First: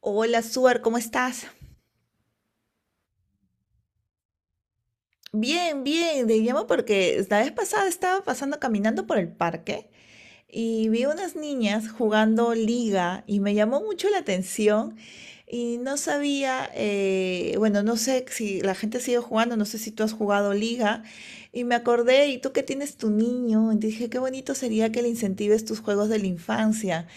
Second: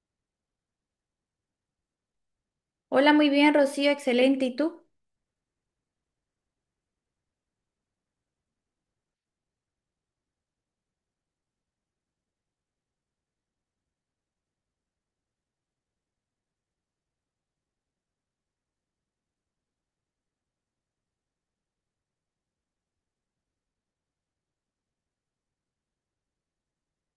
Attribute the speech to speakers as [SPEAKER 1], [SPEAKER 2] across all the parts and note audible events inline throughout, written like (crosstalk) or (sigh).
[SPEAKER 1] Hola, Suar, ¿cómo estás?
[SPEAKER 2] Hola, muy bien, Rocío, excelente. ¿Y tú?
[SPEAKER 1] Bien, bien, te llamo porque la vez pasada estaba pasando caminando por el parque y vi unas niñas jugando liga y me llamó mucho la atención y no sabía, bueno, no sé si la gente sigue jugando, no sé si tú has jugado liga y me acordé, ¿y tú que tienes tu niño? Y dije, qué bonito sería que le incentives tus juegos de la infancia.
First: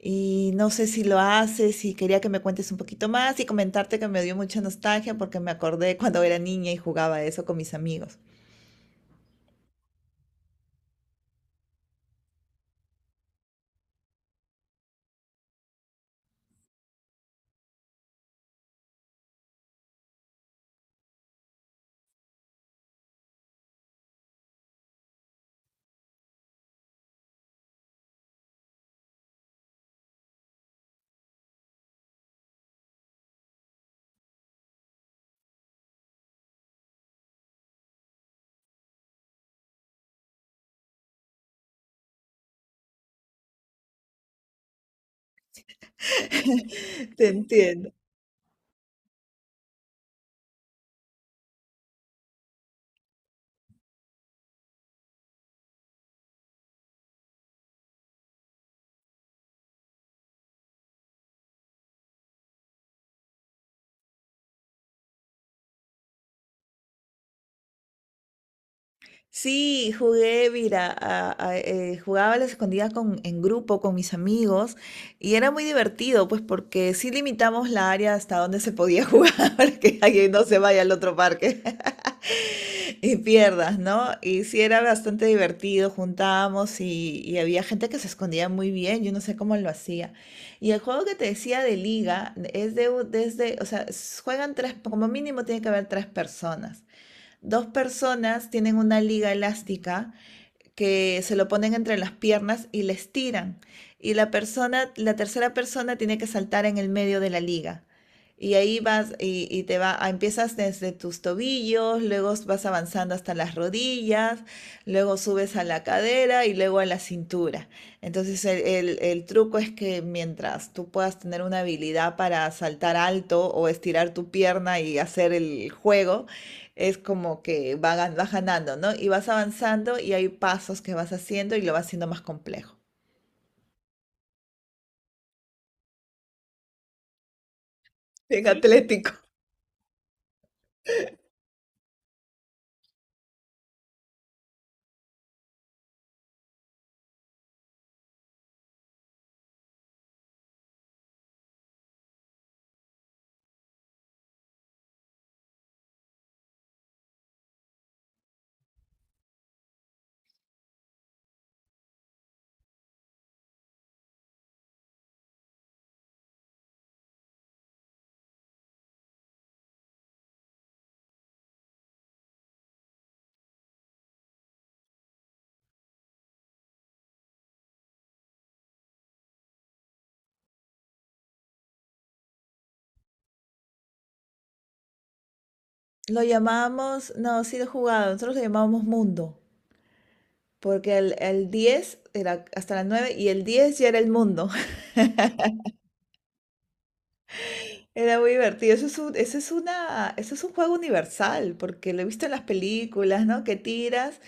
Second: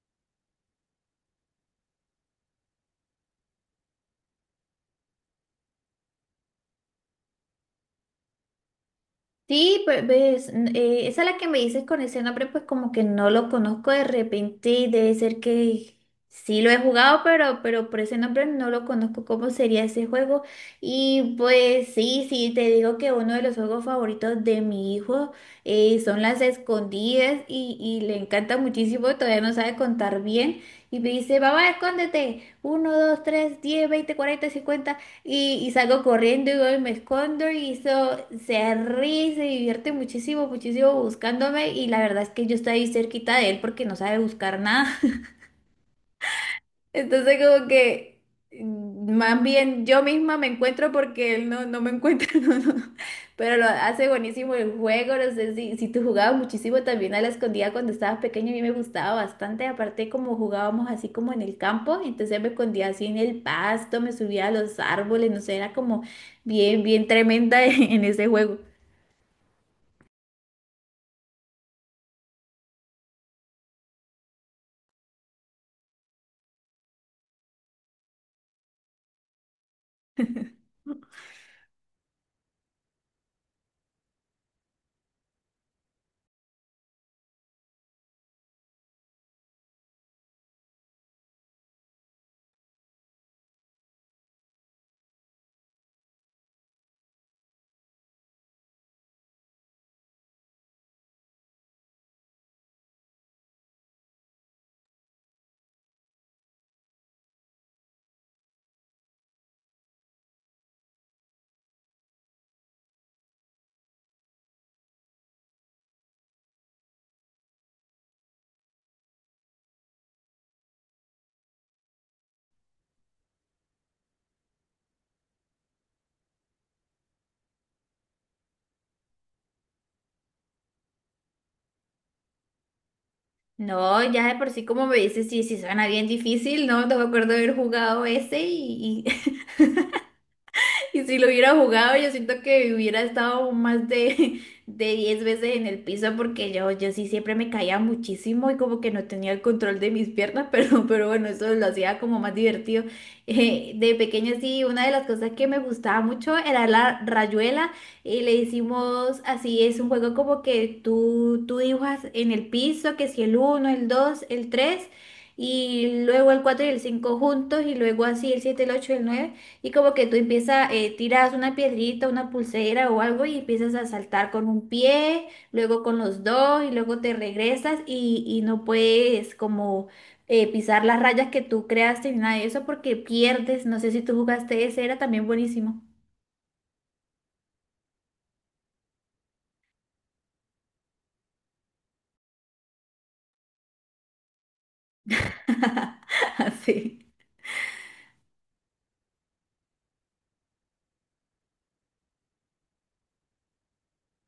[SPEAKER 1] Y no sé si lo haces y quería que me cuentes un poquito más y comentarte que me dio mucha nostalgia porque me acordé cuando era niña y jugaba eso con mis amigos.
[SPEAKER 2] Sí, pues ves, esa es la que me dices con ese nombre, pues como que no lo conozco de repente, debe ser que sí lo he jugado, pero por ese nombre no lo conozco cómo sería ese juego. Y pues sí, sí, te digo que uno de los juegos favoritos de mi hijo, son las escondidas y le encanta muchísimo, todavía no sabe contar bien. Y me dice, papá, escóndete. Uno, dos, tres, 10, 20, 40, 50. Y salgo corriendo y voy me escondo y eso, se ríe, se divierte muchísimo, muchísimo buscándome y la verdad es que yo estoy ahí cerquita de él porque no sabe buscar nada.
[SPEAKER 1] (laughs) Te
[SPEAKER 2] Entonces, como
[SPEAKER 1] entiendo.
[SPEAKER 2] que más bien yo misma me encuentro porque él no, no me encuentra, (laughs) no, no. Pero lo hace buenísimo el juego, no sé si tú jugabas muchísimo también a la escondida cuando estabas pequeño, a mí me gustaba bastante, aparte como jugábamos así como en el campo, entonces me escondía así en el pasto, me subía a los árboles, no sé, era como bien, bien tremenda (laughs) en ese juego.
[SPEAKER 1] Sí, jugué, mira, jugaba a las escondidas en grupo con mis amigos y era muy divertido, pues porque sí limitamos la área hasta donde se podía jugar (laughs) para que alguien no se vaya al otro parque (laughs) y pierdas, ¿no? Y sí era bastante divertido, juntábamos y había gente que se escondía muy bien, yo no sé cómo lo hacía. Y el juego que te decía de liga es desde, o sea, juegan tres, como mínimo tiene que haber tres personas. Dos personas tienen una liga elástica que se lo ponen entre las piernas y la estiran. Y la persona, la tercera persona tiene que saltar en el medio de la liga. Y ahí vas y empiezas desde tus tobillos, luego vas avanzando hasta las rodillas, luego subes a la cadera y luego a la cintura. Entonces el truco es que mientras tú puedas tener una habilidad para saltar alto o estirar tu pierna y hacer el juego, es como que vas ganando, ¿no? Y vas avanzando y hay pasos que vas haciendo y lo vas haciendo más complejo.
[SPEAKER 2] No, ya de por sí como me dices, sí, sí suena bien difícil, ¿no? No me acuerdo de haber jugado ese
[SPEAKER 1] Bien. Sí,
[SPEAKER 2] y,
[SPEAKER 1] atlético.
[SPEAKER 2] (laughs) y si lo hubiera jugado, yo siento que hubiera estado más de, (laughs) de 10 veces en el piso porque yo sí siempre me caía muchísimo y como que no tenía el control de mis piernas, (laughs) pero bueno, eso lo hacía como más divertido. De pequeña sí, una de las cosas que me gustaba mucho era la rayuela y le hicimos así, es un juego como que tú dibujas en el piso, que si el uno, el dos, el 3 y luego el 4 y el 5 juntos y luego así el siete, el 8 y el 9 y como que tú empiezas, tiras una piedrita, una pulsera o algo y empiezas a saltar con un pie, luego con los dos y luego te regresas y no puedes como pisar las rayas que tú creaste ni nada de eso porque pierdes. No sé si tú jugaste ese, era también buenísimo.
[SPEAKER 1] No, sí lo he jugado, nosotros lo llamábamos mundo, porque el 10 era hasta las 9 y el 10 ya era el mundo. (laughs)
[SPEAKER 2] (laughs) Así.
[SPEAKER 1] Era muy divertido. Eso es un juego universal, porque lo he visto en las películas, ¿no? Que tiras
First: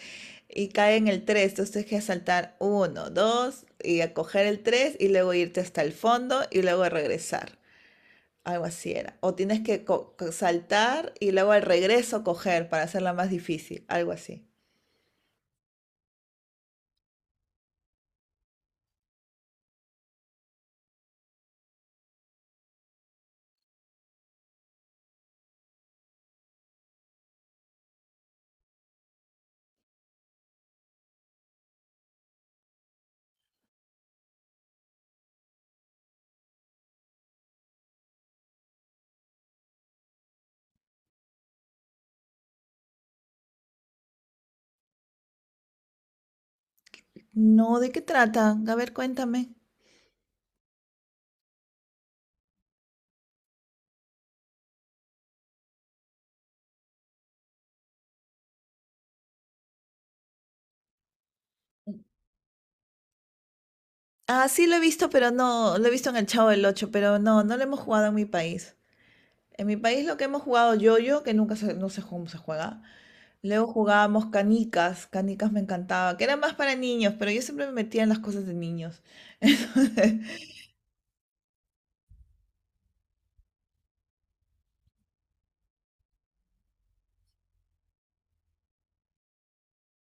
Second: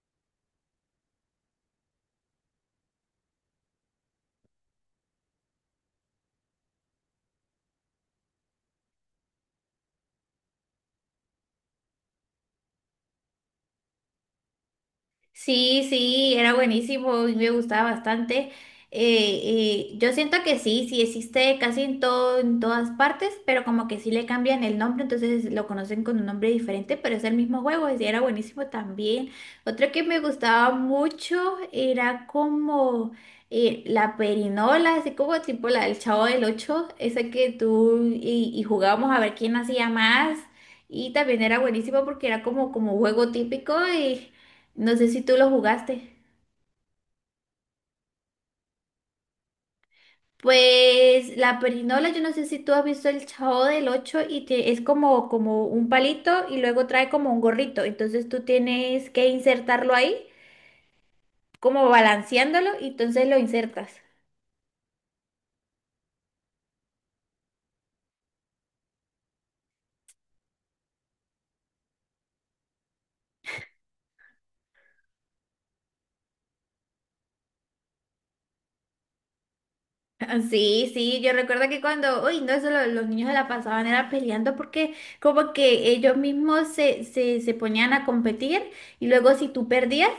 [SPEAKER 1] y cae en el 3, entonces tienes que saltar uno, 2 y a coger el 3 y luego irte hasta el fondo y luego regresar. Algo así era. O tienes que saltar y luego al regreso coger para hacerla más difícil. Algo así.
[SPEAKER 2] Sí, sí, era buenísimo y me gustaba bastante. Eh, yo siento que sí, sí existe casi en todo, en todas partes, pero como que sí le cambian el nombre, entonces lo conocen con un nombre diferente, pero es el mismo juego, y era buenísimo también. Otro que me gustaba mucho era como la perinola, así como tipo la del Chavo del Ocho, esa que tú y jugábamos a ver quién hacía más. Y también era buenísimo porque era como, como juego típico y no sé si tú lo jugaste.
[SPEAKER 1] No, ¿de qué trata? A ver, cuéntame.
[SPEAKER 2] Pues la perinola, yo no sé si tú has visto el Chavo del ocho y es como, como un palito y luego trae como un gorrito. Entonces tú tienes que insertarlo ahí, como balanceándolo, y entonces lo insertas.
[SPEAKER 1] Ah, sí lo he visto, pero no, lo he visto en el Chavo del ocho, pero no, no lo hemos jugado en mi país. En mi país lo que hemos jugado yo-yo, que nunca se, no sé cómo se juega. Luego jugábamos canicas, canicas me encantaba, que era más para niños, pero yo siempre me metía en las cosas de niños. (laughs) Entonces,
[SPEAKER 2] Ah, sí, sí, yo recuerdo que cuando, uy, no, eso los niños se la pasaban era peleando porque como que ellos mismos se ponían a competir y luego si tú perdías,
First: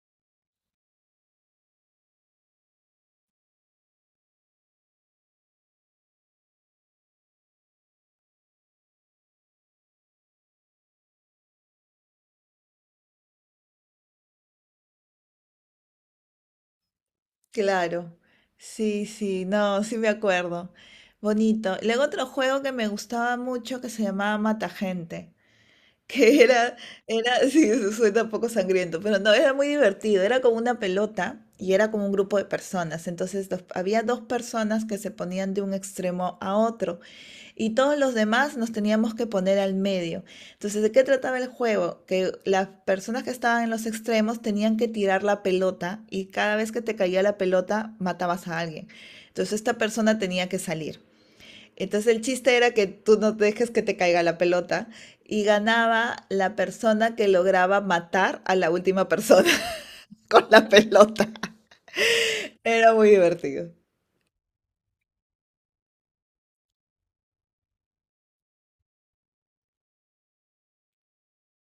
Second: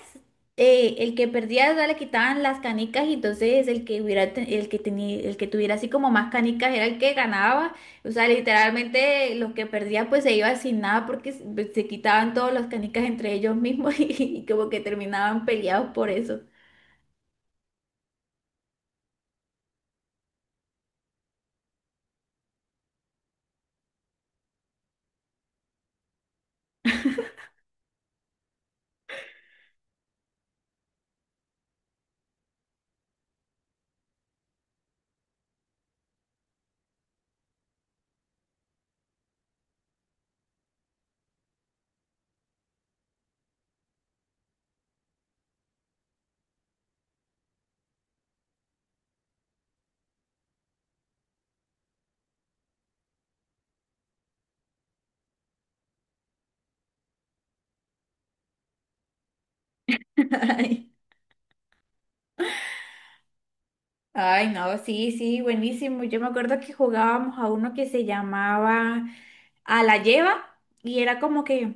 [SPEAKER 2] el que perdía, o sea, le quitaban las canicas y entonces el que hubiera, el que tuviera así como más canicas era el que ganaba, o sea, literalmente los que perdían pues se iban sin nada porque se quitaban todas las canicas entre ellos mismos (laughs) y, como que terminaban peleados por eso.
[SPEAKER 1] claro, sí, sí, no, sí me acuerdo. Bonito. Luego otro juego que me gustaba mucho que se llamaba Mata Gente, (laughs) que era, era, (laughs) sí, eso suena un poco sangriento, pero no, era muy divertido. Era como una pelota y era como un grupo de personas. Entonces había dos personas que se ponían de un extremo a otro. Y todos los demás nos teníamos que poner al medio. Entonces, ¿de qué trataba el juego? Que las personas que estaban en los extremos tenían que tirar la pelota y cada vez que te caía la pelota matabas a alguien. Entonces, esta persona tenía que salir. Entonces, el chiste era que tú no dejes que te caiga la pelota y ganaba la persona que lograba matar a la última persona (laughs) con la
[SPEAKER 2] (laughs)
[SPEAKER 1] pelota. Era muy divertido.
[SPEAKER 2] Ay, no, sí, sí, buenísimo. Yo me acuerdo que jugábamos a uno que se llamaba a la lleva y era como que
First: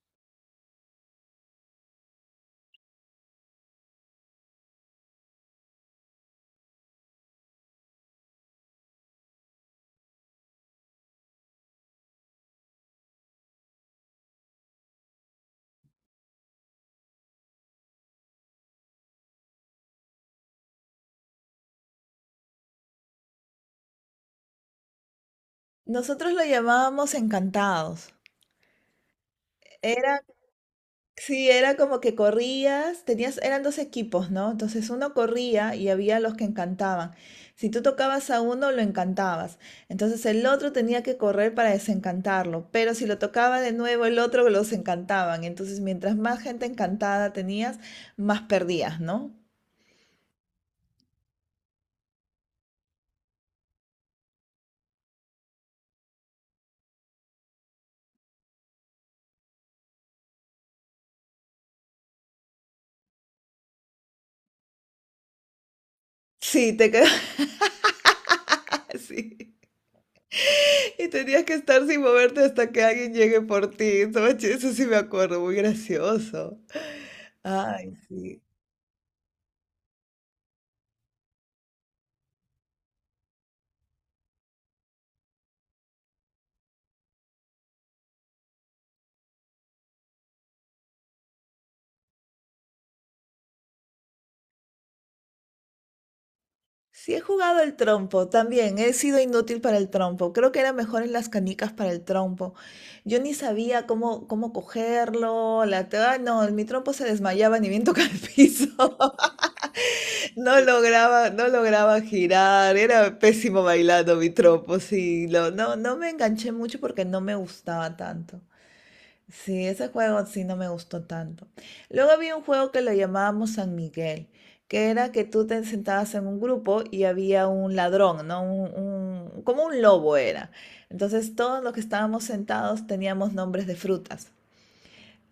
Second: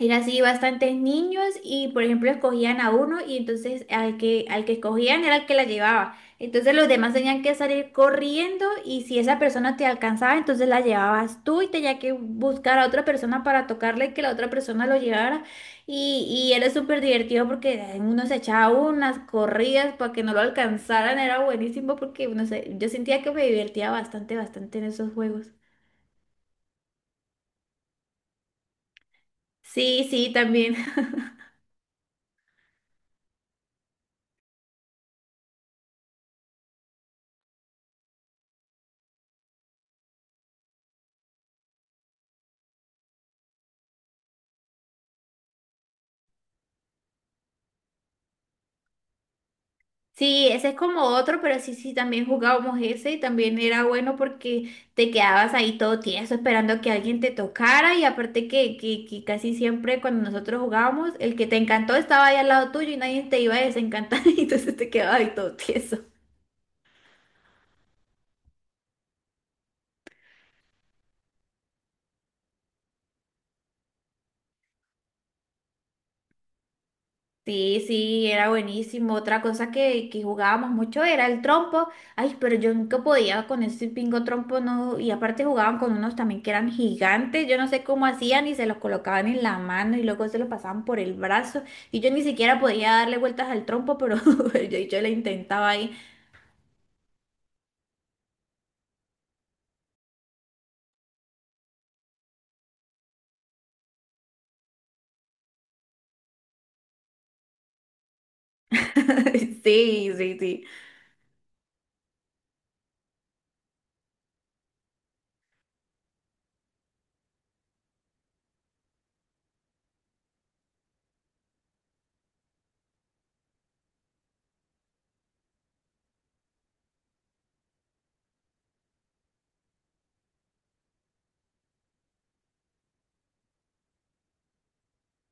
[SPEAKER 2] era así bastantes niños y por ejemplo escogían a uno y entonces al que escogían era el que la llevaba. Entonces los demás tenían que salir corriendo y si esa persona te alcanzaba, entonces la llevabas tú y tenía que buscar a otra persona para tocarle que la otra persona lo llevara. Y era súper divertido porque uno se echaba unas corridas para que no lo alcanzaran. Era buenísimo porque no sé, yo sentía que me divertía bastante, bastante en esos juegos.
[SPEAKER 1] Nosotros lo llamábamos encantados.
[SPEAKER 2] Sí,
[SPEAKER 1] Era
[SPEAKER 2] sí, también.
[SPEAKER 1] Sí, era como que corrías, tenías, eran dos equipos, ¿no? Entonces uno corría y había los que encantaban. Si tú tocabas a uno, lo encantabas. Entonces el otro tenía que correr para desencantarlo. Pero si lo tocaba de nuevo, el otro los encantaban. Entonces mientras más gente encantada tenías, más perdías, ¿no?
[SPEAKER 2] Sí, ese es como otro, pero sí, sí, también jugábamos ese y también era bueno porque te quedabas ahí todo tieso esperando que alguien te tocara y aparte que casi siempre cuando nosotros jugábamos, el que te encantó estaba ahí al lado tuyo y nadie te iba a desencantar (laughs) y entonces te quedabas ahí todo tieso.
[SPEAKER 1] Sí, te quedabas (laughs) así. Y tenías que estar sin moverte hasta que alguien llegue por ti. Eso sí me acuerdo, muy gracioso.
[SPEAKER 2] Sí,
[SPEAKER 1] Ay,
[SPEAKER 2] sí,
[SPEAKER 1] sí.
[SPEAKER 2] era buenísimo. Otra cosa que jugábamos mucho era el trompo. Ay, pero yo nunca podía con ese pingo trompo, no. Y aparte jugaban con unos también que eran gigantes. Yo no sé cómo hacían y se los colocaban en la mano y luego se los pasaban por el brazo. Y yo ni siquiera podía darle vueltas al trompo, pero (laughs) yo le intentaba ahí.
[SPEAKER 1] Sí he jugado el trompo, también he sido inútil para el trompo. Creo que era mejor en las canicas para el trompo. Yo ni sabía cómo, cómo cogerlo, ay, no, mi trompo se desmayaba ni bien tocaba el piso. (laughs)
[SPEAKER 2] (laughs) Sí, sí,
[SPEAKER 1] No
[SPEAKER 2] sí.
[SPEAKER 1] lograba, no lograba girar, era pésimo bailando mi trompo, sí. No, no me enganché mucho porque no me gustaba tanto. Sí, ese juego sí no me gustó tanto. Luego había un juego que lo llamábamos San Miguel, que era que tú te sentabas en un grupo y había un ladrón, ¿no? Como un lobo era. Entonces todos los que estábamos sentados teníamos nombres de frutas.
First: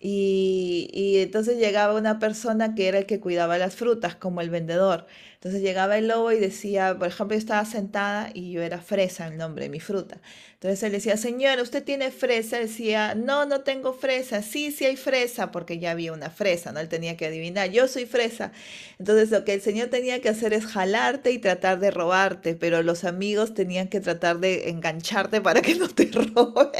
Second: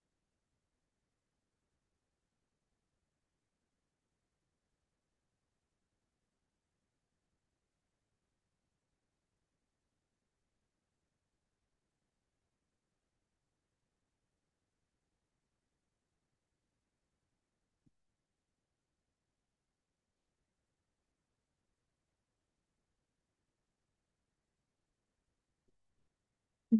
[SPEAKER 1] Y entonces llegaba una persona que era el que cuidaba las frutas, como el vendedor. Entonces llegaba el lobo y decía, por ejemplo, yo estaba sentada y yo era fresa, el nombre de mi fruta. Entonces él decía, señora, ¿usted tiene fresa? Decía, no, no tengo fresa. Sí, sí hay fresa, porque ya había una fresa, ¿no? Él tenía que adivinar, yo soy fresa. Entonces lo que el señor tenía que hacer es jalarte y tratar de robarte, pero los amigos tenían que tratar de engancharte para que no te (laughs) roben.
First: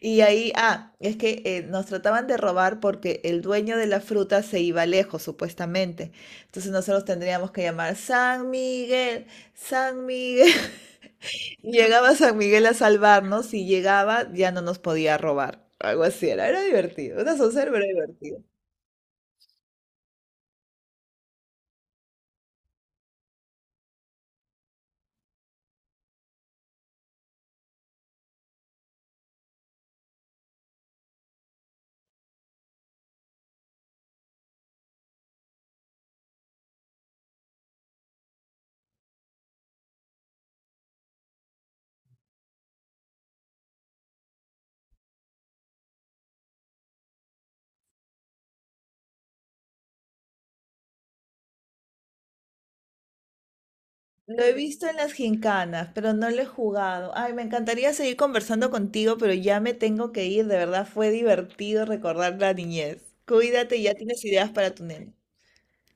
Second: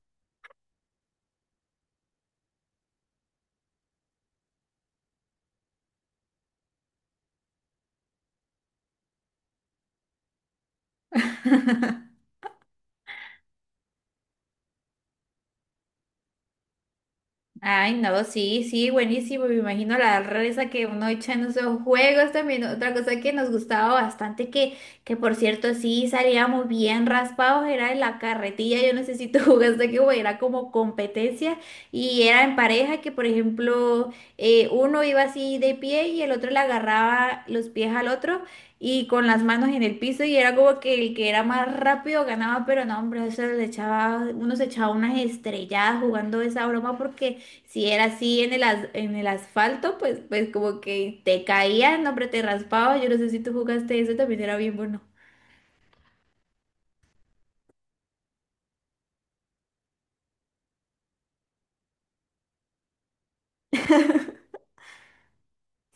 [SPEAKER 1] Y ahí, es que nos trataban de robar porque el dueño de la fruta se iba lejos, supuestamente. Entonces nosotros tendríamos que llamar San Miguel, San Miguel. (laughs) Llegaba San Miguel a salvarnos y llegaba, ya no nos podía robar. Algo así era, era divertido, una soncera, pero
[SPEAKER 2] Ay, no,
[SPEAKER 1] divertido.
[SPEAKER 2] sí, sí, buenísimo. Me imagino la risa que uno echa en esos juegos también. Otra cosa que nos gustaba bastante, que por cierto, sí salíamos bien raspados, era en la carretilla. Yo no sé si tú (laughs) jugaste que era como competencia y era en pareja que, por ejemplo, uno iba así de pie y el otro le agarraba los pies al otro y con las manos en el piso y era como que el que era más rápido ganaba, pero no, hombre, eso le echaba, uno se echaba unas estrelladas jugando esa broma porque si era así en el, en el asfalto, pues como que te caía, no, hombre, te raspaba. Yo no sé si tú jugaste eso, también
[SPEAKER 1] Lo he
[SPEAKER 2] era bien
[SPEAKER 1] visto en
[SPEAKER 2] bueno.
[SPEAKER 1] las gincanas, pero no lo he jugado. Ay, me encantaría seguir conversando contigo, pero ya me tengo que ir. De verdad, fue divertido recordar la niñez. Cuídate, ya tienes ideas para tu nene.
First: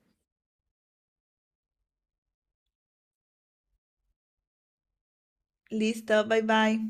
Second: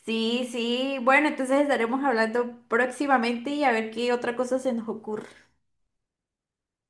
[SPEAKER 2] Sí, sí. Bueno, entonces estaremos hablando próximamente y a ver qué otra cosa se nos ocurre.
[SPEAKER 1] Listo, bye bye.